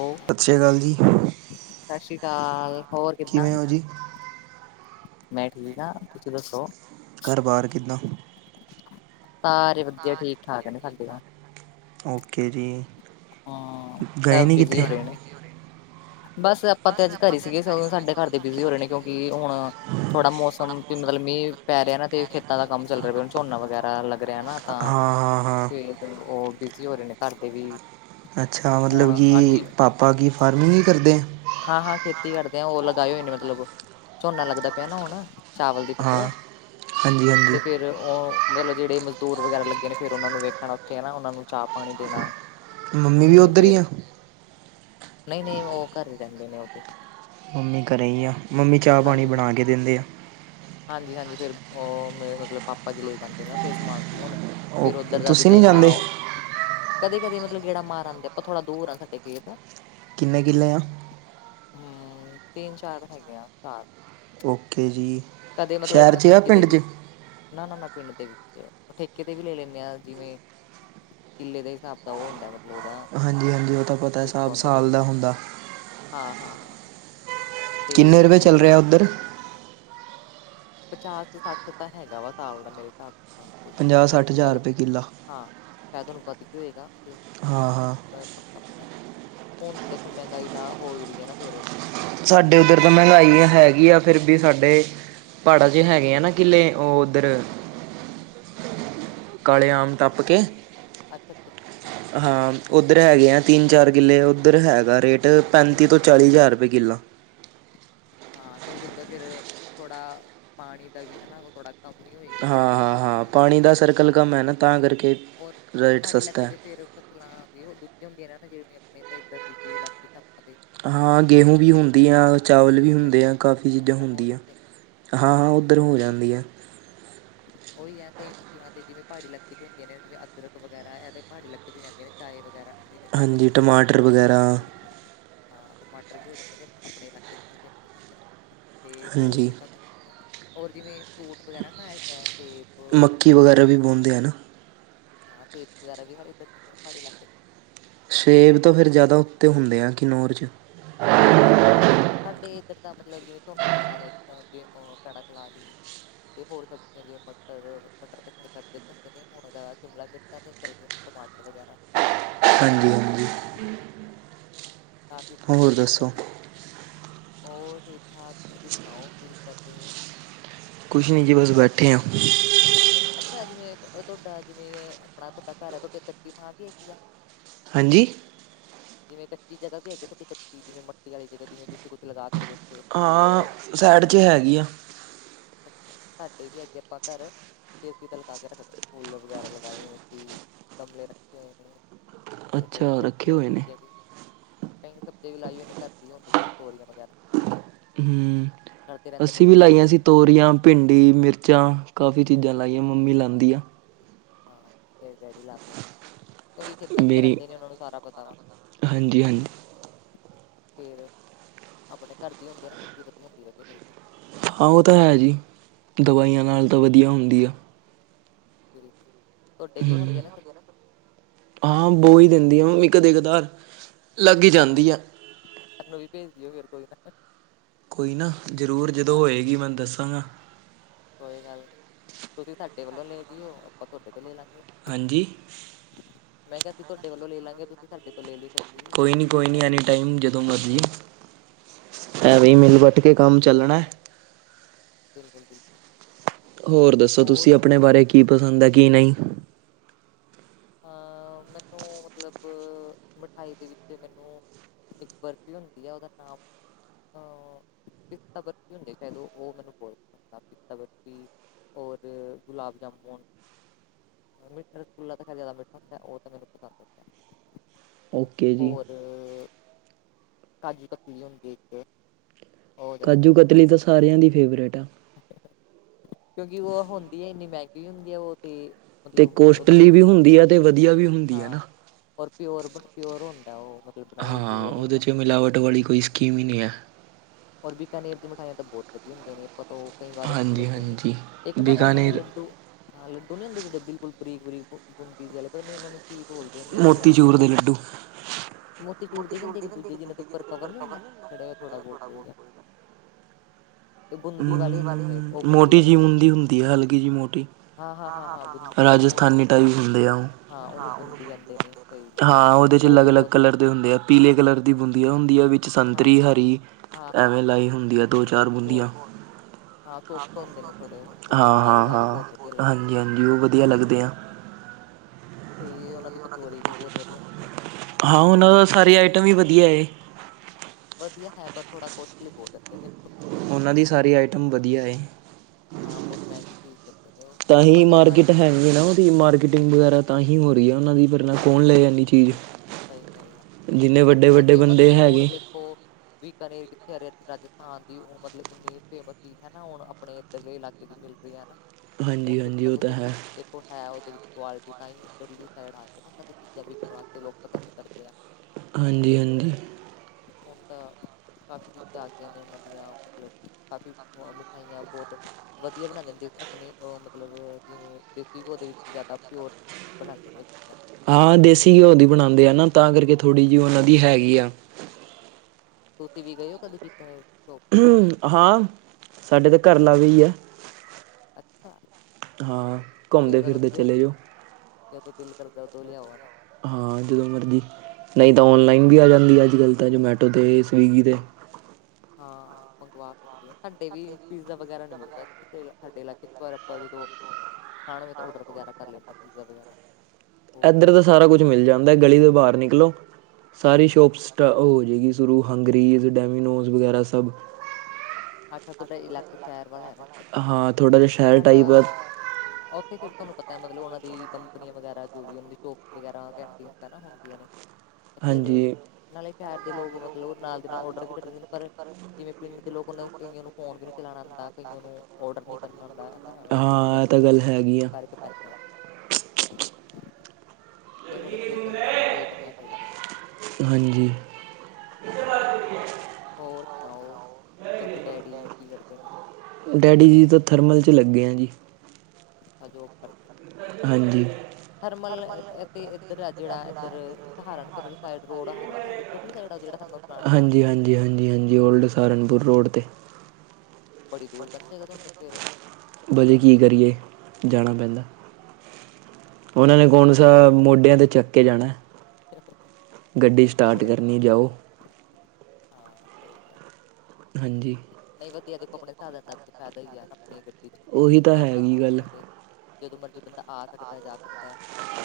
ਹੋ ਸਤਿ ਸ਼੍ਰੀ ਅਕਾਲ ਜੀ ਸਤਿ ਸ਼੍ਰੀ ਅਕਾਲ ਹੋਰ ਕਿੱਦਾਂ ਕਿਵੇਂ ਹੋ ਜੀ ਮੈਂ ਠੀਕ ਹਾਂ ਤੁਸੀਂ ਦੱਸੋ? ਘਰ ਬਾਹਰ ਕਿੱਦਾਂ। ਸਾਰੇ ਵਧੀਆ ਠੀਕ, ਠਾਕ ਨੇ ਸਾਡੇ ਨਾਲ ਓਕੇ ਜੀ ਹਾਂ ਗਏ ਸਭ ਨੀ ਬਿਜ਼ੀ ਕਿਥੇ? ਹੋ ਰਹੇ ਨੇ ਬਸ ਆਪਾਂ ਤਾਂ ਅੱਜ ਘਰ ਹੀ ਸੀਗੇ ਸੋਂ ਸਾਡੇ ਘਰ ਦੇ ਬਿਜ਼ੀ ਹੋ ਰਹੇ ਨੇ ਕਿਉਂਕਿ ਹੁਣ ਥੋੜਾ ਮੌਸਮ ਮਤਲਬ ਮੀਂਹ ਪੈ ਰਿਹਾ ਨਾ ਤੇ ਖੇਤਾਂ ਦਾ ਕੰਮ ਚੱਲ ਰਿਹਾ ਝੋਨਾ ਵਗੈਰਾ ਲੱਗ ਰਿਹਾ ਨਾ ਤਾਂ ਹਾਂ ਹਾਂ ਹਾਂ ਫ ਉਹ ਬਿਜ਼ੀ ਹੋ ਰਹੇ ਨੇ ਘਰ ਦੇ ਵੀ ਅੱਛਾ! ਮਤਲਬ ਹੁਣ ਕੀ ਹਾਂਜੀ ਪਾਪਾ ਕੀ ਫਾਰਮਿੰਗ ਹੀ ਕਰਦੇ ਹੈ? ਹਾਂ, ਹਾਂ ਖੇਤੀ ਕਰਦੇ ਹ ਉਹ ਲਗਾਏ ਹੋਏ ਨੇੇ ਮਤਲਬ ਝੋਨਾ ਲੱਗਦਾ ਪਿਆ ਹੈ ਨਾ ਹੁਣ। ਚਾਵਲ ਦੀ ਹਾਂ ਫ਼ਸਲ ਹਾਂਜੀ ਹਾਂਜੀ ਤੇ ਫੇਰ ਫਿਰ ਉਹ ਮਤਲਬ ਜਿਹੜੇ ਮਜ਼ਦੂਰ ਵਗੈਰਾ ਲੱਗੇ ਨੇ ਫ਼ੇਰ ਉਹਨਾ ਨੂੰ ਵੇਖਣਾ ਉੱਥੇ ਹੈ ਨਾ ਉਹਨਾਂ ਨੂੰ ਚਾਹ ਪਾਣੀ ਦੇਣਾ। ਮੰਮੀ ਵੀ ਤੇ ਉੱਧਰ ਹੀ ਫਿਰ, ਆ ਨਹੀਂ-ਨਹੀਂ ਉਹ ਘਰੇ ਰਹਿੰਦੇ ਨੇ ਉੱਥੇ। ਮੰਮੀ ਘਰੇ ਹੀ ਆ, ਮੰਮੀ ਚਾਹ ਪਾਣੀ ਬਣਾ ਕੇ ਦਿੰਦੇ ਆ। ਹਾਂਜੀ-ਹਾਂਜੀ ਫੇਰ ਉਹ ਮੇਰੇ ਮਤਲਬ ਪਾਪਾ ਜੀ ਲੇਟ ਆਂਦੇ ਆ ਨਾ ਫਿਰ ਸਮਾਨ ਸਮੂਨ ਉਹ ਫੇਰ ਉੱਧਰ ਦਾ ਵੀ ਤੁਸੀਂ ਨਹੀਂ ਦੇਖਣਾ। ਜਾਂਦੇ ਕਦੇ-ਕਦੇ ਮਤਲਬ ਗੇੜਾ ਮਾਰ ਆਂਦੇ ਆ ਪਰ ਥੋੜਾ ਦੂਰ ਆ ਸਾਡੇ ਖੇਤ ਕਿੰਨੇ ਕਿੱਲੇ ਆ? ਹਮ ਤਿੰਨ ਚਾਰ ਹੈਗੇ ਆ ਚਾਰ ਓਕੇ ਜੀ। ਕਦੇ ਸ਼ਹਿਰ ਮਤਲਬ 'ਚ ਆ ਠੇਕੇ ਤੇ ਪਿੰਡ ਵੀ 'ਚ ਨਾ, ਨਾ, ਨਾ ਪਿੰਡ ਦੇ ਵਿੱਚ, ਠੇਕੇ ਤੇ ਵੀ ਲੈ ਲੈਂਦੇ ਹਾਂ ਜਿਵੇਂ ਕਿੱਲੇ ਦੇ ਹਿਸਾਬ ਦਾ ਉਹ ਹੁੰਦਾ ਮਤਲਬ ਉਹਦਾ ਹਾਂਜੀ-ਹਾਂਜੀ ਉਹ ਤਾਂ ਪਤਾ ਠੇਕਾ ਹਿਸਾਬ ਹੁੰਦਾ ਸਾਲ ਜਿਵੇਂ ਦਾ ਹੁੰਦਾ। ਹਾਂ, ਹਾਂ, ਹਾਂ। ਤੇ ਕਿੰਨੇ ਰੁਪਏ ਚੱਲ ਫੇਰ ਰਿਹਾ ਉੱਧਰ? ਪਚਾਸ ਸੱਠ ਤਾਂ ਹੈਗਾ ਵਾ ਸਾਲ ਦਾ ਮੇਰੇ ਹਿਸਾਬ ਨਾਲ ਤੇ, ਬਾਕੀ ਹਜ਼ਾਰ ਰੁਪਏ ਕਿੱਲਾ [inaudible] ਹਾਂ [unintelligible] ਹਾਂ-ਹਾਂ ਪਰ ਪੱਕਾ ਪਤਾ ਹੈ। ਹੁਣ ਤਾਂ ਦੇਖੋ ਮਹਿੰਗਾਈ ਨਾਲ ਹੋ ਹੀ ਰਹੀ ਹੈ ਨਾ ਫਿਰ ਸਾਡੇ, ਉੱਧਰ ਤਾਂ ਮਹਿੰਗਾਈ ਹੈਗੀ ਆ। ਫਿਰ ਵੀ ਸਾਡੇ ਪਹਾੜਾਂ ਚ ਹੈਗੇ ਆ ਨਾ ਕਿੱਲੇ, ਉਹ ਉੱਧਰ ਕਾਲੇਆਮ ਟੱਪ ਕੇ ਅੱਛਾ-ਅੱਛਾ। [inaudible] ਹਾਂ ਉੱਧਰ ਹੈਗੇ ਆ ਤਿੰਨ ਚਾਰ ਕਿੱਲੇ ਉੱਧਰ ਹੈਗਾ ਰੇਟ ਪੈਂਤੀ ਤੋਂ ਚਾਲੀ ਹਜ਼ਾਰ। [unintelligible] ਹਾਂ ਕਿਉਂਕਿ ਉੱਧਰ ਫਿਰ ਥੋੜਾ ਪਾਣੀ ਦਾ ਵੀ ਹੈਨਾ ਉਹ ਥੋੜਾ ਕਮੀ ਹੋਏਗੀ ਹਾਂ ਉੱਧਰ ਠੀਕ ਹੈ ਹਾਂ ਹਾਂ ਪਾਣੀ ਦਾ ਸਰਕਲ ਕੰਮ ਹੈ ਨਾ, ਤਾਂ ਕਰਕੇ ਔਰ ਰੇਟ ਪਹਾੜੀ ਸਸਤਾ ਇਲਾਕੇ ਹੈ। ਤੇ ਫੇਰ ਫਸਲਾਂ ਵੀ ਉਹ ਦੂਜੀਆਂ ਹੁੰਦੀਆਂ ਨੇ ਨਾ ਜਿਵੇਂ ਆਪਣੇ ਤੇ ਤਾਂ ਇੱਧਰ ਦੂਜੇ ਇਲਾਕੇ ਚ ਆਪਾਂ ਤੇ ਹਾਂ, ਗੇਹੂ ਥੋੜਾ ਵੀ ਹੁੰਦੀ ਪਠਾਰੀ ਆ। ਚਾਵਲ ਵੀ ਅੱਛਾ ਹੁੰਦੇ ਆ, ਅੱਛਾ ਕਾਫੀ ਚੀਜ਼ਾਂ ਅੱਛਾ ਹੋ ਹੁੰਦੀ ਆ। ਜਾਂਦੇ ਨੇ ਹਾਂ-ਹਾਂ ਉੱਧਰ ਹੋ ਸਹੀ ਜਾਂਦੀ ਹੈ ਆ। [inaudible] ਉਹੀ ਹੈ ਕਈ ਫਸਲਾਂ ਤੇ ਜਿਵੇਂ ਪਹਾੜੀ ਇਲਾਕੇ ਚ ਹੁੰਦੀਆਂ ਨੇ ਜਿਵੇਂ ਅਦਰਕ ਵਗੈਰਾ ਹੈ। ਇਹ ਤੇ ਪਹਾੜੀ ਇਲਾਕ਼ੇ ਚੋ ਹੀ ਆਉਂਦੀਆਂ ਨੇ। ਚਾਹ ਵਗੈਰਾ ਜਿਵੇਂ ਚਾਹ ਹਾਂਜੀ ਪਤੀ ਹੁੰਦੀ ਹੈ ਟਮਾਟਰ ਵਗੈਰਾ ਨਾ ਹਾਂ ਟਮਾਟਰ ਵੀ ਹੋ ਜਾਂਦੇ ਨੇ। ਆਪਣੇ ਇਲਾਕੇ ਚ ਹੁੰਦੇ ਨੇ ਟਮਾਟਰ ਤੇ ਹੋਰ ਹਾਂਜੀ ਵੀ ਕਾਫੀ ਚੀਜ਼ਾਂ ਨੇ। ਹੋਰ ਜਿਵੇਂ ਫਰੂਟ ਵਗੈਰਾ ਹੈ ਨਾ ਇਹ ਤੇ ਮੱਕੀ ਵਗੈਰਾ ਵੀ ਬੋਹੰਦੇ ਆ ਨਾ ਹਾਂ ਸੇਬ ਵਗੇਰਾ ਵੀ ਹਰੇ ਨੇ [inaudible] ਪਹਾੜੀ ਇਲਾਕੇ ਚ। ਸੇਬ ਤਾਂ ਫਿਰ ਜ਼ਿਆਦਾ ਉੱਤੇ ਹੁੰਦੇ ਆ ਕਿਨੋੌਰ ਚ ਅੱਛਾ, ਸਾਡੇ ਇੱਧਰ ਦਾ ਮਤਲਬ ਜਿਵੇਂ ਝੋਨਾ ਲਗਾ ਲਿਆ ਜੇ ਉਹ ਕਣਕ ਲਾ ਲਈ ਇਹ ਹੋਰ ਸਬਜ਼ੀਆਂ ਜਿਵੇ ਮਟਰ ਮਟਰ [unintelligible] 'ਚ ਹੁੰਦੇ ਨੇ ਹੁਣ ਦਾ ਸਿਮਲਾ ਮਿਰਚਾਂ ਨੇ। ਚੱਲਦੇ ਨੇ ਟਮਾਟਰ ਵਗੈਰਾ ਹਾਂਜੀ-ਹਾਂਜੀ। [inaudible] ਹੋਰ ਠੀਕ ਠਾਕ, ਤੁਸੀਂ ਸੁਣਾਓ ਕੀ ਕਰ ਰਹੇ ਹੋ? ਕੁਛ ਨੀ ਜੀ ਬਸ ਬੈਠੇ ਹਾਂ ਅੱਛਾ, ਜਿਵੇਂ ਤੁਹਾਡਾ ਜਿਵੇਂ ਆਪਣਾ ਤੁਹਾਡਾ ਘਰ ਆ। ਤੁਹਾਡੇ ਕੱਚੀ ਥਾਂ ਵੀ ਹੈਗੀ ਆ? ਹਾਂਜੀ? ਜਿਵੇਂ ਕੱਚੀ ਜਗ੍ਹਾ ਵੀ ਹੈਗੀ ਹੈ ਤੁਸੀਂ ਕੱਚੀ ਜਿਵੇ ਮੱਟੀ ਵਾਲੀ ਜਗ੍ਹ ਜਿਵੇਂ ਤੁਸੀਂ ਕੁਛ ਲਗਾ ਸਕਦੇ ਹੋ? ਉੱਥੇ ਫੁੱਲ ਹਾਂ, ਸਾਈਡ ਚ ਸਬਜ਼ੀਆਂ ਹੈਗੀ ਵਗੈਰਾ ਆ ਸਾਡੇ ਵੀ ਹੈਗੇ ਪਤਰ ਏਸੀ ਤਾਂ ਲਗਾ ਕੇ ਰੱਖਦੇ ਫੁੱਲ ਵਗੈਰਾ ਲਗਾਏ ਹੋਏ ਅਸੀ ਗਮਲੇ ਰੱਖੇ ਹੋਏ ਨੇ ਤੇ ਹੋਰ ਅੱਛਾ ਰੱਖੇ ਸਬਜ਼ੀਆਂ ਹੋਏ ਨੇ ਸੁਬੀਆਂ ਵੀ ਕਈ ਸਬਜ਼ੀਆਂ ਵੀ ਲਾਈ ਹੋਨੇ ਘਰ ਦੀ ਹੁੰਦੀ ਜਿਵੇਂ ਤੋਰੀਆਂ ਵਗੈਰਾ ਹੂੰ ਕਰਦੇ ਰਹਿੰਦੇ ਨੇ ਅਸੀ ਵੀ ਮੇਰੇ ਲਾਈਆਂ ਸੀ। ਤੋਰੀਆਂ ਭਿੰਡੀ ਮਿਰਚਾਂ ਕਾਫੀ ਚੀਜ਼ਾਂ ਲਾਈਆਂ ਮੰਮੀ ਲਾਂਦੀ ਆ। ਹਾਂ ਮੇਰੇ ਡੈਡੀ ਲਾਂਦੇ ਨੇ। ਕਿਂਉਕਿ ਖੇਤਾਂ 'ਚ ਤਾਂ ਮੇਰੀ ਰਹਿੰਦੇ ਨੇ ਉਹਨਾਂ ਨੂੰ ਸਾਰਾ ਪਤਾ ਵਾ। ਹਾਂਜੀ ਹਾਂਜੀ ਫੇਰ ਆਪਣੇ ਘਰ ਦੀ ਹੁੰਦੀ ਆ ਨਾ ਸਬਜੀ ਵਧੀਆ ਹੁੰਦੀ ਵਧ ਹਾਂ ਉਹ ਤਾਂ ਹੈ ਜੀ ਦਵਾਈਆਂ ਨਾਲ ਤਾਂ ਵਧੀਆ ਹੁੰਦੀ ਆ। ਠੀਕ ਹ ਹਾਂ ਬੋ ਹੀ ਦਿੰਦੀ ਆ ਮੰਮੀ ਕਦੇ ਕਦਾਰ ਲੱਗ ਹੀ ਸਾਨੂੰ ਵੀ ਜਾਂਦੀ ਆ। ਸਾਨੂੰ ਵੀ ਭੇਜਦੀਓ ਫੇਰ ਕੋਈ ਨਾ ਕੋਈ ਨਾ ਜ਼ਰੂਰ ਜਦੋਂ ਹਾਂਜੀ ਹੋਏਗੀ ਮੈਨੂੰ ਦੱਸਾਂਗਾ ਕੋਈ ਗੱਲ ਨਹੀਂ ਤੁਸੀਂ ਸਾਡੇ ਵੱਲੋਂ ਲੈ ਜਿਓ ਆਪਾਂ ਤੁਹਾਡੇ ਤੋਂ ਲੈ ਲਾਂਗੇ। ਹਾਂਜੀ ਮੈਂ ਕਿਹਾ ਅਸੀਂ ਤੁਹਾਡੇ ਵੱਲੋਂ ਲੈ ਲਾਂਗੇ ਤੁਸੀਂ ਸਾਡੇ ਤੋਂ ਲੈ ਲਿਓ। ਸਬਜ਼ੀ ਕੋਈ ਨੀ ਕੋਈ ਨੀ ਐਵੇਂ ਐਨੀ ਕਰੋ ਟਾਈਮ ਜਦੋਂ ਮਰਜ਼ੀ ਐਵੇਂ ਕੋਈ ਗੱਲ ਮਿਲ ਨਹੀਂ ਵੱਟ ਕੇ ਕੰਮ ਚੱਲਣਾ ਬਿਲਕੁਲ-ਬਿਲਕੁਲ ਹੋਰ ਦੱਸੋ ਤੁਸੀਂ ਆਪਣੇ ਬਾਰੇ ਕੀ ਪਸੰਦ ਹੈ ਕੀ ਨਹੀਂ। ਹਾਂ ਮੈਨੂੰ ਮਤਲਬ ਮਿਠਾਈ ਦੇ ਵਿੱਚ ਮੈਨੂੰ ਇੱਕ ਬਰਫੀ ਹੁੰਦੀ ਹੈ ਉਹਦਾ ਨਾਮ ਪਿਸਤਾ ਬੱਰਫੀ ਹੁੰਦੀ ਉਹ ਮੈਨੂੰ ਬਹੁਤ ਪਸੰਦ ਪਿਸਤਾ ਬੱਰਫੀ ਔਰ ਗੁਲਾਬ ਜਾਮੁਣ ਮਿੱਠਾ ਖੁੱਲਾ [unintelligible] ਤਾਂ ਜ਼ਿਆਦਾ ਮਿੱਠਾ ਹੁੰਦਾ ਉਹ ਤਾਂ ਮੈਨੂੰ ਪਸੰਦ ਨਹੀਂ। ਓਕੇ ਜੀ ਹੋਰ ਕਾਜੂ ਕਤਲੀ ਹੋਦੀਂ ਏ ਇੱਕ ਤੇ ਕਾਜੂ ਕਤਲੀ ਤਾਂ ਸਾਰਿਆਂ ਦੀ ਫੇਵਰੇਟ ਆ। ਕਿਉਂਕਿ ਉਹ ਹੁੰਦੀ ਹੈ ਇੰਨੀ ਮਹਿੰਗੀ ਹੁੰਦੀ ਹੈ ਉਹ ਤੇ ਤੇ ਮਤਲਬ ਉਹਦੇ ਕੋਸਟਲੀ ਵੀ ਹੁੰਦੀ ਆ ਤੇ ਵਧੀਆ ਵੀ ਹੁੰਦੀ ਹੈ ਨਾ। ਹਾਂ ਔਰ ਪਿਓਰ ਬੜਾ ਪਿਓਰ ਹੁੰਦਾ ਉਹ ਮਤਲਬ ਬਣਾਈ ਹੋਈ ਹਾਂ ਪਿਓਰ ਉਹਦੇ ਹਨਾ 'ਚ ਮਿਲਾਵਟ ਵਾਲੀ ਕੋਈ ਸਕੀਮ ਹੀ ਨਹੀਂ ਹੈ। ਔਰ ਬਿਕਾਨੇਰ ਦੀ ਮਿਠਾਈਆਂ ਤਾਂ ਬਹੁਤ ਵਧੀਆ ਹੁੰਦੀਆਂ ਨੇ ਆਪਾਂ ਤੋਂ ਉਹ ਕਈ ਵਾਰ ਉਥੋਂ ਹਾਂਜੀ ਲੈਂਦੇ ਨੇ ਹਾਂਜੀ ਇੱਕ ਨਾ ਉਹਨਾਂ ਦੇ ਬੀਕਾਨੇਰ ਲੱਡੂ ਹਾਂ ਲੱਡੂ ਨ ਹੁੰਦੇ ਜਿਹੇ ਬਿਲਕੁਲ ਬਰੀਕ- ਬਰੀਕ ਬੁੰਦੀ ਵਾਲੇ ਪਤਾ ਨੀ ਉਹਨਾਂ ਨੂੰ ਕੀ ਬੋਲਦੇ ਆ ਮੇਰੇ ਮੋਤੀ ਯਾਦ ਚੂਰ ਨੀ ਦੇ ਲੱਡੂ ਆਰਯਾ ਮੋਤੀ ਚੂਰ ਦੀ ਕਹਿੰਦੇ ਇੱਕ ਦੂਜੇ ਜਿਨਾ ਤੇ ਕਵਰ ਨਹੀਂ ਹੁੰਦਾ ਜਿਹੜਾ ਤੁਡੇ ਕੋਲ ਕੋ ਬੂੰਦੀ ਮੋਟੀ ਵਾਲੇ ਜਿਹੀ ਹੁੰਦੇ ਨੇ ਸ਼ਾਇਦ ਮੁੰਦੀ ਹੁੰਦੀ ਆ ਹਲਕੀ ਜਿਹੀ ਮੋਟੀ ਹਾਂ ਹਾਂ ਹਾਂ ਹਾਂ ਹਾਂ-ਹਾਂ-ਹਾਂ ਉਹਨੂੰ ਰਾਜਸਥਾਨੀ ਹੁੰਦੇ ਆ ਹਾਂ ਉਹਨੂੰ ਬੂੰਦੀ ਕਹਿੰਦੇ ਨੇ ਸਹੀ ਹਾਂ ਉਹਦੇ 'ਚ ਉਹ ਅਲਗ ਵੀ -ਅਲੱਗ ਬਹੁਤ ਕਲਰ ਦੇ ਹੁੰਦੇ ਆ। ਪੀਲੇ ਕਲਰ ਦੀ ਬੂੰਦੀਆਂ ਹੁੰਦੀ ਹੈ, ਵਿੱਚ ਹਾਂ ਸੰਤਰੀ ਹਾਂ ਹਰੀ ਹਾਂ ਹਾਂ ਹਾਂ ਐਵੇਂ ਲਾਈ ਹੁੰਦੀ ਹੈ। ਦੋ, ਚਾਰ ਬਹੁਤ ਬੂੰਦੀਆਂ। ਹਾਂ ਸੋਫਟ ਹੁੰਦੇ ਨੇ ਥੋੜੇ ਉਹ ਹਾਂ- ਉਹ ਤਾਜ਼ੇ ਹਾਂ ਤਾਜ਼ੇ -ਹਾਂ ਬਹੁਤ ਵਧੀਆ ਲੱਗਦੇ ਨੇ ਹਾਂਜੀ -ਹਾਂਜੀ ਉਹ ਵਧੀਆ ਲੱਗਦੇ ਆ। ਤੇ ਉਹਨਾਂ ਦੀ ਕਚੋਰੀ ਵੀ ਬਹੁਤ ਵਧੀਆ ਹੁੰਦੀ ਹੈ। ਹਾਂ ਉਹਨਾਂ ਦਾ ਸਾਰੇ ਆਈਟਮ ਵੀ ਵਧੀਆ ਏ। ਵਧੀਆ ਹੈ ਪਰ ਥੋੜਾ ਕੋਸਟਿਲੀ ਬੋਲ ਸਕਦੇ ਨੇ। ਉਹਨਾਂ ਦੀ ਸਾਰੀ ਆਈਟਮ ਵਧੀਆ ਏ। ਹਾਂ ਬਹੁਤ ਮਹਿੰਗੀ ਚੀਜ਼ ਦਿੰਦੇ ਨੇ ਉਹ ਤਾਂਹੀ ਆਪਾਂ ਕਈ ਵਾਰ ਮਾਰਕੀਟ ਹੈਗੀ ਨਾ ਉਹਦੀ ਮਾਰਕੀ ਟਿੰਗ ਵਗੈਰਾ ਤਾਂ ਹੀ ਹੋ ਰਹੀ ਹੈ ਉਹਨਾਂ ਦੀ ਪਰ ਹਾਂ ਕੌਣ ਲਏ ਇਨੀ ਚੀਜ਼ ਸਹੀ ਗੱਲ ਆ ਜਿੰਨੇ ਪਰ ਵੱਡੇ ਬਹੁਤ ਵੱਡੇ ਫੇਮਸ ਬੰਦੇ ਨੇ ਹੁਣ ਹੈਗੇ ਵੇਖੋ। ਵੀ ਕ ਕਿੱਥੇ ਰਾਜਸਥਾਨ ਦੀ ਉਹ ਮਤਲਬ, ਇੰਨੀ ਫੇਮਸ ਚੀਜ਼ ਹੈ ਨਾ ਹੁਣ ਆਪਣੇ ਇੱਧਰਲੇ ਇਲਾਕੇ ਚ ਮਿਲ ਰਹੀ ਹੈ ਨਾ, ਹੁਣ ਹਾਂਜੀ ਕੁਛ ਹਾਂਜੀ ਨਾ ਉਹ ਕੁਛ ਤਾਂ ਹੈ ਹੈ ਉਹਦੇ ਵਿੱਚ ਕੁਆਲਿਟੀ ਤਾਂ ਹੀ ਇੱਧਰਲੀ ਸਾਈਡ ਆ ਕੇ ਨਾ, ਉਹਨਾਂ ਦੀਆਂ ਚੀਜ਼ਾਂ ਵਿਕਣ ਵਾਸਤੇ ਲੋਕ ਪਸੰਦ ਕਰਦੇ ਆ ਹਾਂਜੀ-ਹਾਂਜੀ। [unintelligible] ਕਾਫ਼ੀ ਚੀਜ਼ਾਂ ਆ ਗਈਆਂ ਨੇ, ਉਹਨਾਂ ਦੀਆਂ ਮਤਲਬ, ਕਾਫੀ ਮਿਠਾਈਆਂ ਬਹੁਤ ਵਧੀਆ ਬਣਾਉਂਦੇ ਨੇ, ਆਪਣੀ ਉਹ ਮਤਲਬ ਜਿਵੇਂ ਦੇਸੀ ਘਿਓ ਦੇ ਵਿੱਚ ਜ਼ਿਆਦਾ ਪਿਓਰ ਬਣਾਉਂਦੇ ਨੇ, ਇਹ ਚੀਜ਼ਾਂ ਹਾਂ ਦੇਸੀ ਘਿਓ ਦੀ ਬਣਾਉਂਦੇ ਆ ਨਾ, ਤਾਂ ਕਰਕੇ ਥੋੜ੍ਹੀ ਜਿਹੀ ਉਹਨਾਂ ਦੀ ਹੈਗੀ ਆ। ਤੁਸੀਂ ਵੀ ਗਏ ਹੋ ਕਦੇ [unintelligible] ਹਾਂ, ਸਾਡੇ ਤਾਂ ਘਰ ਲਾਗੇ ਹੀ ਹੈ। ਅੱਛਾ ਹਾਂ, ਫੇਰ ਘੁੰਮਦੇ ਤਾਂ ਫਿਰਦੇ ਵਧੀਆ ਚਲੇ ਜਾਓ। ਜਦੋਂ ਦਿਲ ਕਰਦਾ, ਉਦੋਂ ਲਿਆਂਦਾ ਵਾ। ਹਾਂ ਜਦੋਂ ਮਰਜ਼ੀ ਨਹੀਂ ਤਾਂ, ਔਨਲਾਈਨ ਵੀ ਆ ਜਾਂਦੀ ਹੈ, ਅੱਜ ਕੱਲ੍ਹ ਤਾਂ ਜਮੈਟੋ 'ਤੇ ਸਵੀਗੀ 'ਤੇ ਹਾਂ ਮੰਗਵਾ ਸਾਡੇ ਵੀ ਪੀਜ਼ਾ ਵਗੈਰਾ ਨੀ ਮਿਲਦਾ, ਸਾਡੇ ਇਲਾਕੇ ਵਾਰ ਆਪਾਂ ਜਦੋਂ ਖਾਣ ਹੋਏ ਤਾਂ ਔਡਰ ਵਗੈਰਾ ਕਰ ਲੈਂਦੇਂ, ਪੀਜ਼ਾ ਵਗੈਰਾ। ਉਹ ਵੀ ਇੱਧਰ ਤਾਂ ਸਾਰਾ ਕੁਛ ਮਿਲ ਜਾਂਦਾ, ਗਲੀ ਤੋਂ ਬਾਹਰ ਨਿਕਲੋ ਸਾਰੀ ਸ਼ੋਪ ਸਟ ਹੋ ਜਾਏਗੀ। ਸ਼ੁਰੂ ਹੰਗਰੀਜ਼, ਡੋਮੀਨੋਜ ਵਗੈਰਾ ਸਭ। ਅੱਛਾ, ਤੁਹਾਡਾ ਇਲਾਕੇ ਸ਼ਹਿਰ ਵਾਲਾ ਹੈ ਨਾ। ਹਾਂ ਥੋੜਾ ਜ ਸਾਡਾ ਹਮ, ਉੱਥੇ ਫਿਰ ਤੁਹਾਨੂੰ ਪਤਾ ਮਤਲਬ ਉਹਨਾਂ ਦੀ ਕੰਪਨੀਆਂ ਵਗੈਰਾ, ਜੋ ਵੀ ਉਹਨਾਂ ਦੀ ਸ਼ੋਪ ਵਗੈਰਾ ਕੈਂਟੀਨ ਹੁੰਦੀਆਂ ਨੇ। [unintelligible] ਫਿਰ ਹਾਂ ਨਾਲੇ, ਸ਼ਹਿਰ ਦੇ ਲੋਕ ਲੋਕ ਨਾਲ ਦੀ ਨਾਲ, ਔਡਰ ਕਰ ਦਿੰਦੇ ਨੇ, ਪਰ ਜਿਵੇਂ ਪਿੰਡ ਦੇ ਲੋਕ ਉਹਨਾਂ ਕਈਆਂ ਨੂੰ ਫੋਨ ਵੀ ਨੀ ਚਲਾਉਣਾ ਆਉਂਦਾ, ਕਈਆਂ ਨੂੰ ਔਡਰ ਨੀ ਕਰਨਾ ਆਉਂਦਾ। ਨਾ, ਉਹ ਚੀਜ਼ ਹੋ ਇਹ ਤਾਂ ਜਾਂਦੀ ਹੈ, ਗੱਲ ਹੈਗੀ ਆ ਫਰਕ ਪੈਂਦਾ। ਚਲੋ ਵਧੀਆ, ਚੱਲਣਾ ਇੰਜੋਏ ਕਰਨਾ ਚਾਹੀਦਾ। ਹਾਂਜੀ। [inaudible] ਹੋਰ ਸੁਣਾਓ, ਤੁਹਾਡੇ ਡੈਡੀ ਜੀ ਕੀ ਕਰਦੇ ਨੇ? ਡੈਡੀ ਜੀ ਤਾਂ, ਥਰਮਲ 'ਚ ਲੱਗੇ ਆ ਜੀ। ਸਹਿਯੋਗ ਕਰਦੇ। ਹਾਂਜੀ। ਹਰਮਲ ਤੇ ਇੱਧਰ ਆ, ਜਿਹੜਾ ਇੱਧਰ ਤਿਉਹਾਰਾਂ ਸਾਈਡ ਰੋਡ ਆ ਹਨਾ, ਤੇ ਇੱਧਰਲੀ ਸਾਈਡ ਆ ਜਿਹੜਾ ਪਲਾਂਟ ਉਹ ਹਾਂਜੀ -ਹਾਂਜੀ, ਹਾਂਜੀ- ਹਾਂਜੀ ਓਲਡ ਅੱਛਾ, ਸਹਾਰਨਪੁਰ ਰੋਡ 'ਤੇ। ਬੜੀ ਦੂਰ ਪੈਂਦਾ ਤੁਹਾਨੂੰ ਫੇਰ। ਬਸ ਜੀ ਕੀ ਕਰੀਏ ਜਾਣਾ ਪੈਂਦਾ। ਉਹਨਾਂ ਉਹ? ਨੇ, ਕੌਣ ਸਾ ਮੋਢਿਆਂ ਤੇ ਚੱਕ ਕੇ ਜਾਣਾ। ਗੱਡੀ ਚਲੋ ਸਟਾਰਟ ਵਧੀਆ ਕਰਨੀ ਜਾਓ ਹਾਂ [unintelligible] ਹਾਂਜੀ। ਨਹੀਂ ਵਧੀਆ ਦੇਖੋ, ਆਪਣੇ ਸਾਧਨ ਦਾ ਕੋਈ ਫਾਇਦਾ ਹੀ ਹੈ ਨਾ, ਆਪਣੇ ਉਹੀ ਤਾਂ, ਹੈਗੀ ਗੱਲ ਜਦੋਂ ਮਰਜ਼ੀ ਬੰਦਾ ਆ ਸਕਦਾ, ਜਾ ਸਕਦਾ ਹੈ।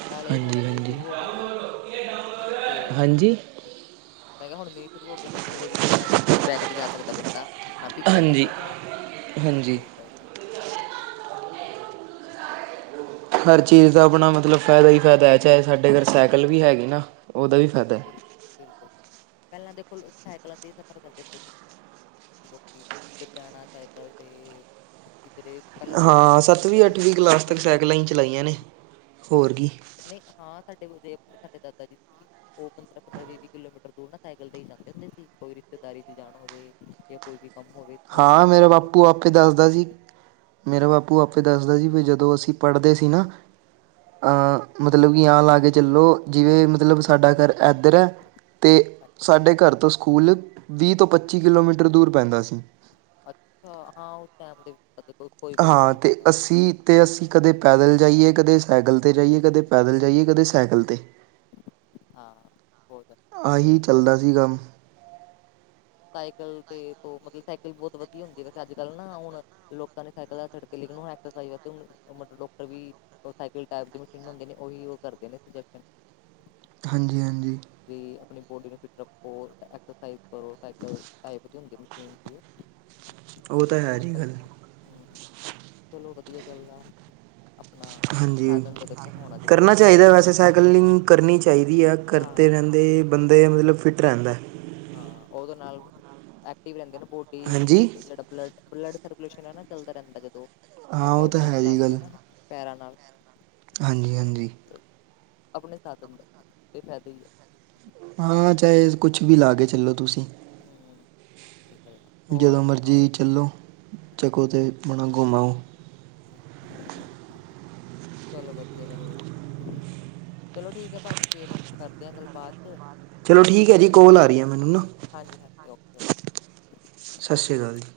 ਨਾਲੇ ਹੁਣ ਹਾਂਜੀ ਮੀੱਹ ਹਾਂਜੀ ਸ਼ੁਰੂ ਹੋ ਗਏ ਨੇ, ਤੇ ਹਾਂਜੀ ਮੈਂ ਕਿਹਾ ਹੁਣ ਮੀਂਹ ਸ਼ੁਰੂ ਹੋ ਗਏ ਨੇ ਮੀਂਹ ਦੇ ਵਿੱਚ ਵੀ ਆਪਣਾ ਗੱਡੀ ਚ ਬੈਕੇ ਤੇ ਜਾ ਸਕਦਾ ਬੰਦਾ ਨਾ ਪੀ ਹਾਂਜੀ ਹਾਂਜੀ [unintelligible] ਹਰ ਚੀਜ਼ ਦਾ ਆਪਣਾ ਮਤਲਬ ਫਾਇਦਾ ਹੀ ਫਾਇਦਾ ਹੈ ਚਾਹੇ ਸਾਡੇ ਘਰ ਸਾਈਕਲ ਵੀ ਹੈਗੀ ਨਾ ਉਹਦਾ ਵੀ ਫਾਇਦਾ। ਬਿਲ ਬਿਲਕੁਲ ਪਹਿਲਾਂ ਦੇ ਕੋੁਲ ਸਾਈਕਲਾਂ ਤੇ ਹੀ ਸਫ਼ਰ ਕਰਦੇ ਹੁੰਦੇ ਸੀ। ਲੋਕੀ ਕਿੱਧਰ ਜਾਣਾ ਸਾਈਕਲ ਤੇ ਕਿੱਧਰੇ ਹਾਂ ਸੱਤਵੀਂ ਅੱਠਵੀਂ ਕਲਾਸ ਤੱਕ ਸਾਈਕਲਾਂ ਹੀ ਚਲਾਈਆਂ ਨੇ ਹੋਰਗੀ। ਨਹੀਂ ਹਾਂ ਸਾਡੇ ਵ ਜੇ ਆਪਣੇ ਸਾਡੇ ਦਾਦਾ ਜੀ ਸੀ ਉਹ ਪੰਦਰਾਂ ਪੰਦਰਾਂ ਵੀਹ ਵੀਹ ਕਿਲੋਮੀਟਰ ਦੂਰ ਨਾ ਸਾਈਕਲ ਤੇ ਹੀ ਜਾਂਦੇ ਹੁੰਦੇ ਸੀ ਕੋਈ ਰਿਸ਼ਤੇਦਾਰੀ ਚ ਜਾਣਾ ਹੋਵੇ ਜਾਂ ਕੋਈ ਵੀ ਕੰਮ ਹੋਵੇ ਪਹਿਲਾਂ ਹਾਂ ਸਾਈਕਲਾਂ ਮੇਰਾ ਤੇ ਕਰਦੇ ਬਾਪੂ ਹੁੰਦੇ ਆਪੇ ਦੱਸਦਾ ਸੀ। ਸੀ ਹਮ, ਮੇਰਾ ਬਾਪੂ ਆਪੇ ਦੱਸਦਾ ਸੀ ਵੀ ਜਦੋਂ ਅਸੀਂ ਪੜ੍ਹਦੇ ਸੀ ਨਾ ਅ ਮਤਲਬ ਕਿ ਆ ਲਾ ਕੇ ਚੱਲੋ ਜਿਵੇਂ ਮਤਲਬ ਸਾਡਾ ਘਰ ਇੱਧਰ ਹੈ। ਅਤੇ ਅੱਛਾ ਅੱਛਾ ਸਾਡੇ ਘਰ ਤੋਂ ਸਕੂਲ ਵੀਹ ਤੋਂ ਪੱਚੀ ਕਿਲੋਮੀਟਰ ਦੂਰ ਪੈਂਦਾ ਸੀ। ਅੱਛਾ ਹਾਂ ਉਹ ਟਮ ਦੇ ਕੋਈ ਕੋਈ ਹਾਂ ਸਕੂਲ ਅਤੇ ਸੀਗਾ ਅਸੀਂ ਅਤੇ ਅਸੀਂ ਕਦੇ ਪੈਦਲ ਜਾਈਏ ਕਦੇ ਸਾਈਕਲ 'ਤੇ ਜਾਈਏ ਕਦੇ ਪੈਦਲ ਜਾਈਏ ਕਦੇ ਸਾਈਕਲ 'ਤੇ [inaudible] ਹਾਂ ਹੋ ਜਾਂਦਾ ਆਹੀ ਚੱਲਦਾ ਸੀ ਕੰਮ ਸਾਈਕਲ ਤੇ ਮਤਲਬ ਸਾਈਕਲ ਬਹੁਤ ਵਧੀਆ ਹੁੰਦੀ ਹੈ ਵੈਸੇ ਅੱਜ ਕੱਲ੍ਹ ਨਾ ਹੁਣ ਲੋਕਾਂ ਨੇ ਸਾਈਕਲ ਦਾਛੜ ਕੇ ਲੇਕਿਨ ਹੁਣ ਐਕਸ ਮਤਲਬ ਡਾਕਟਰ ਵੀ ਉਹ ਸਾਈਕਲ ਟਾਈਪ ਦੀ ਮਸ਼ੀਨ ਹੁੰਦੀ ਨੇ ਉਹੀ ਉਹ ਕਰਦੇ ਨੇ ਹਾਂਜੀ ਹਾਂਜੀ ਵੀ ਆਪਣੀ ਬੋਡੀ ਨੂੰ ਫਿਟ ਰੱਖੋ ਐਕਸਰਸਾਈਜ਼ ਕਰੋ ਸਕਲ ਟਾਈਪ ਦੇ ਹੁੰਦੇ ਮੀਨ ਉਹ ਉਹ ਤਾਂ ਹੈ ਹੁਣ ਜੀ ਹ ਗੱਲ ਚਲੋ ਵਧੀਆ ਗੱਲ ਆ ਆਪਣਾ ਹਾਂਜੀ ਸਾਧਨ ਤਾਂ ਦੇਖੋ ਹੋਣਾ ਕਰਨਾ ਜ਼ਰੂਰੀ ਆ ਚਾਹੀਦਾ ਵੈਸੇ ਸਾਈਕਲਿੰਗ ਕਰਨੀ ਚਾਹੀਦੀ ਆ ਹਾਂ ਕਰਤੇ ਰਹਿੰਦੇ ਅਤੇ ਬੰਦਾ ਮਤਲਬ ਫਿੱਟ ਰਹਿੰਦਾ। ਹਾਂ ਉਹਦੇ ਨਾਲ ਐਕਟਿਵ ਰਹਿੰਦੇ ਨਾ ਬੋਡੀ ਹਾਂਜੀ ਜਿਹੜਾ ਬਲੱਡ ਬਲੱਡ ਸਰਕੂਲੇਸ਼ਨ ਹੈ ਨਾ ਚੱਲਦਾ ਰਹਿੰਦਾ ਜਦੋਂ ਹਾਂ ਉਹ ਆਪਾਂ ਤਾਂ ਨੂੰ ਹੈ ਜੀ ਚਲਾਉਂਦੇ ਗੱਲ ਨਾ ਪੈਰਾਂ ਨਾਲ ਹਾਂਜੀ ਹਾਂਜੀ ਆਪ ਆਪਣੇ ਸਾਧਨ ਦਾ ਇਹ ਫ਼ਾਇਦਾ ਹੀ ਹੈ। ਹਾਂ ਚਾਹੇ ਕੁਛ ਵੀ ਲਾ ਕੇ ਚੱਲੋ ਤੁਸੀਂ ਹਮ, ਇਹ ਗੱਲ ਆ ਹੋਰ ਜਦੋਂ ਮਰਜੀ ਸੁਣਾਓ ਚੱਲੋ ਜਾੱਕੋ ਬਣਾ ਘੁੰਮਾ ਉਹ ਹਮ, [inaudible] ਚਲੋ ਵਧੀਆ ਗੱਲ ਆ ਚਲੋ ਠੀਕ ਹੈ ਭਾਜੀ ਫੇਰ ਕਰਦੇ ਹਾਂ ਗੱਲਬਾਤ ਚ ਚਲੋ ਠੀਕ ਹੈ ਜੀ ਕੋਲ ਆ ਰਹੀ ਆ ਮੈਨੂੰ ਨਾ ਹਾਂਜੀ ਹਾਂਜੀ ਓਕੇ ਓਕੇ ਸਤਿ ਸ਼੍ਰੀ ਅਕਾਲ ਜੀ।